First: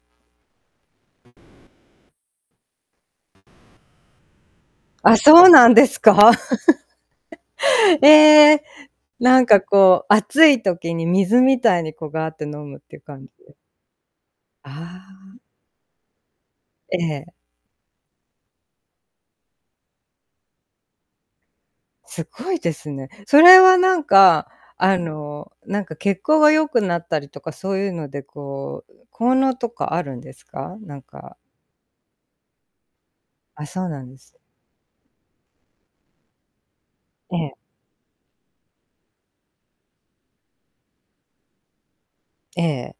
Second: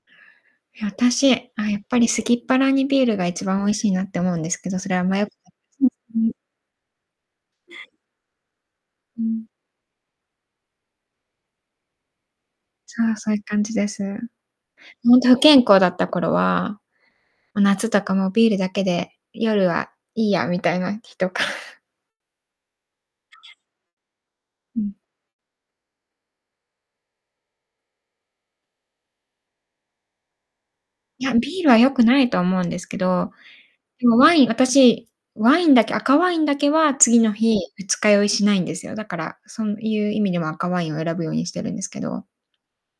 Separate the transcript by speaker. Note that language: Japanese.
Speaker 1: いや、私、あ、やっぱり、すきっ腹にビールが一番美味しいなって思うんですけど、それは、あん
Speaker 2: あ、
Speaker 1: まよ
Speaker 2: そうなんですか？ええ。
Speaker 1: う
Speaker 2: な
Speaker 1: ん。
Speaker 2: んかこう、暑い時に水みたいに、こう、があって飲むって
Speaker 1: そう、
Speaker 2: 感
Speaker 1: そ
Speaker 2: じ
Speaker 1: ういう
Speaker 2: で。
Speaker 1: 感じです。
Speaker 2: あ
Speaker 1: ほんと
Speaker 2: あ。
Speaker 1: 不健康だった頃は、
Speaker 2: ええ。
Speaker 1: ま、夏とかもビールだけで夜はいいやみたいな日とか。
Speaker 2: すっごいですね。そ れは、なんか、
Speaker 1: うん。
Speaker 2: あの、なんか、血行が良くなったりとか、そういうので、こう、う効能とかあるんですか？なん
Speaker 1: いや、
Speaker 2: か。
Speaker 1: ビールは良くないと思うんですけど、
Speaker 2: あ、そうな
Speaker 1: で
Speaker 2: ん
Speaker 1: も
Speaker 2: です。
Speaker 1: ワイン私、ワインだけ赤ワインだけは、次の
Speaker 2: ええ。
Speaker 1: 日、二日酔いしないんですよ。だから、そんいう意味では赤ワインを選ぶようにしてるんですけど。
Speaker 2: ええ。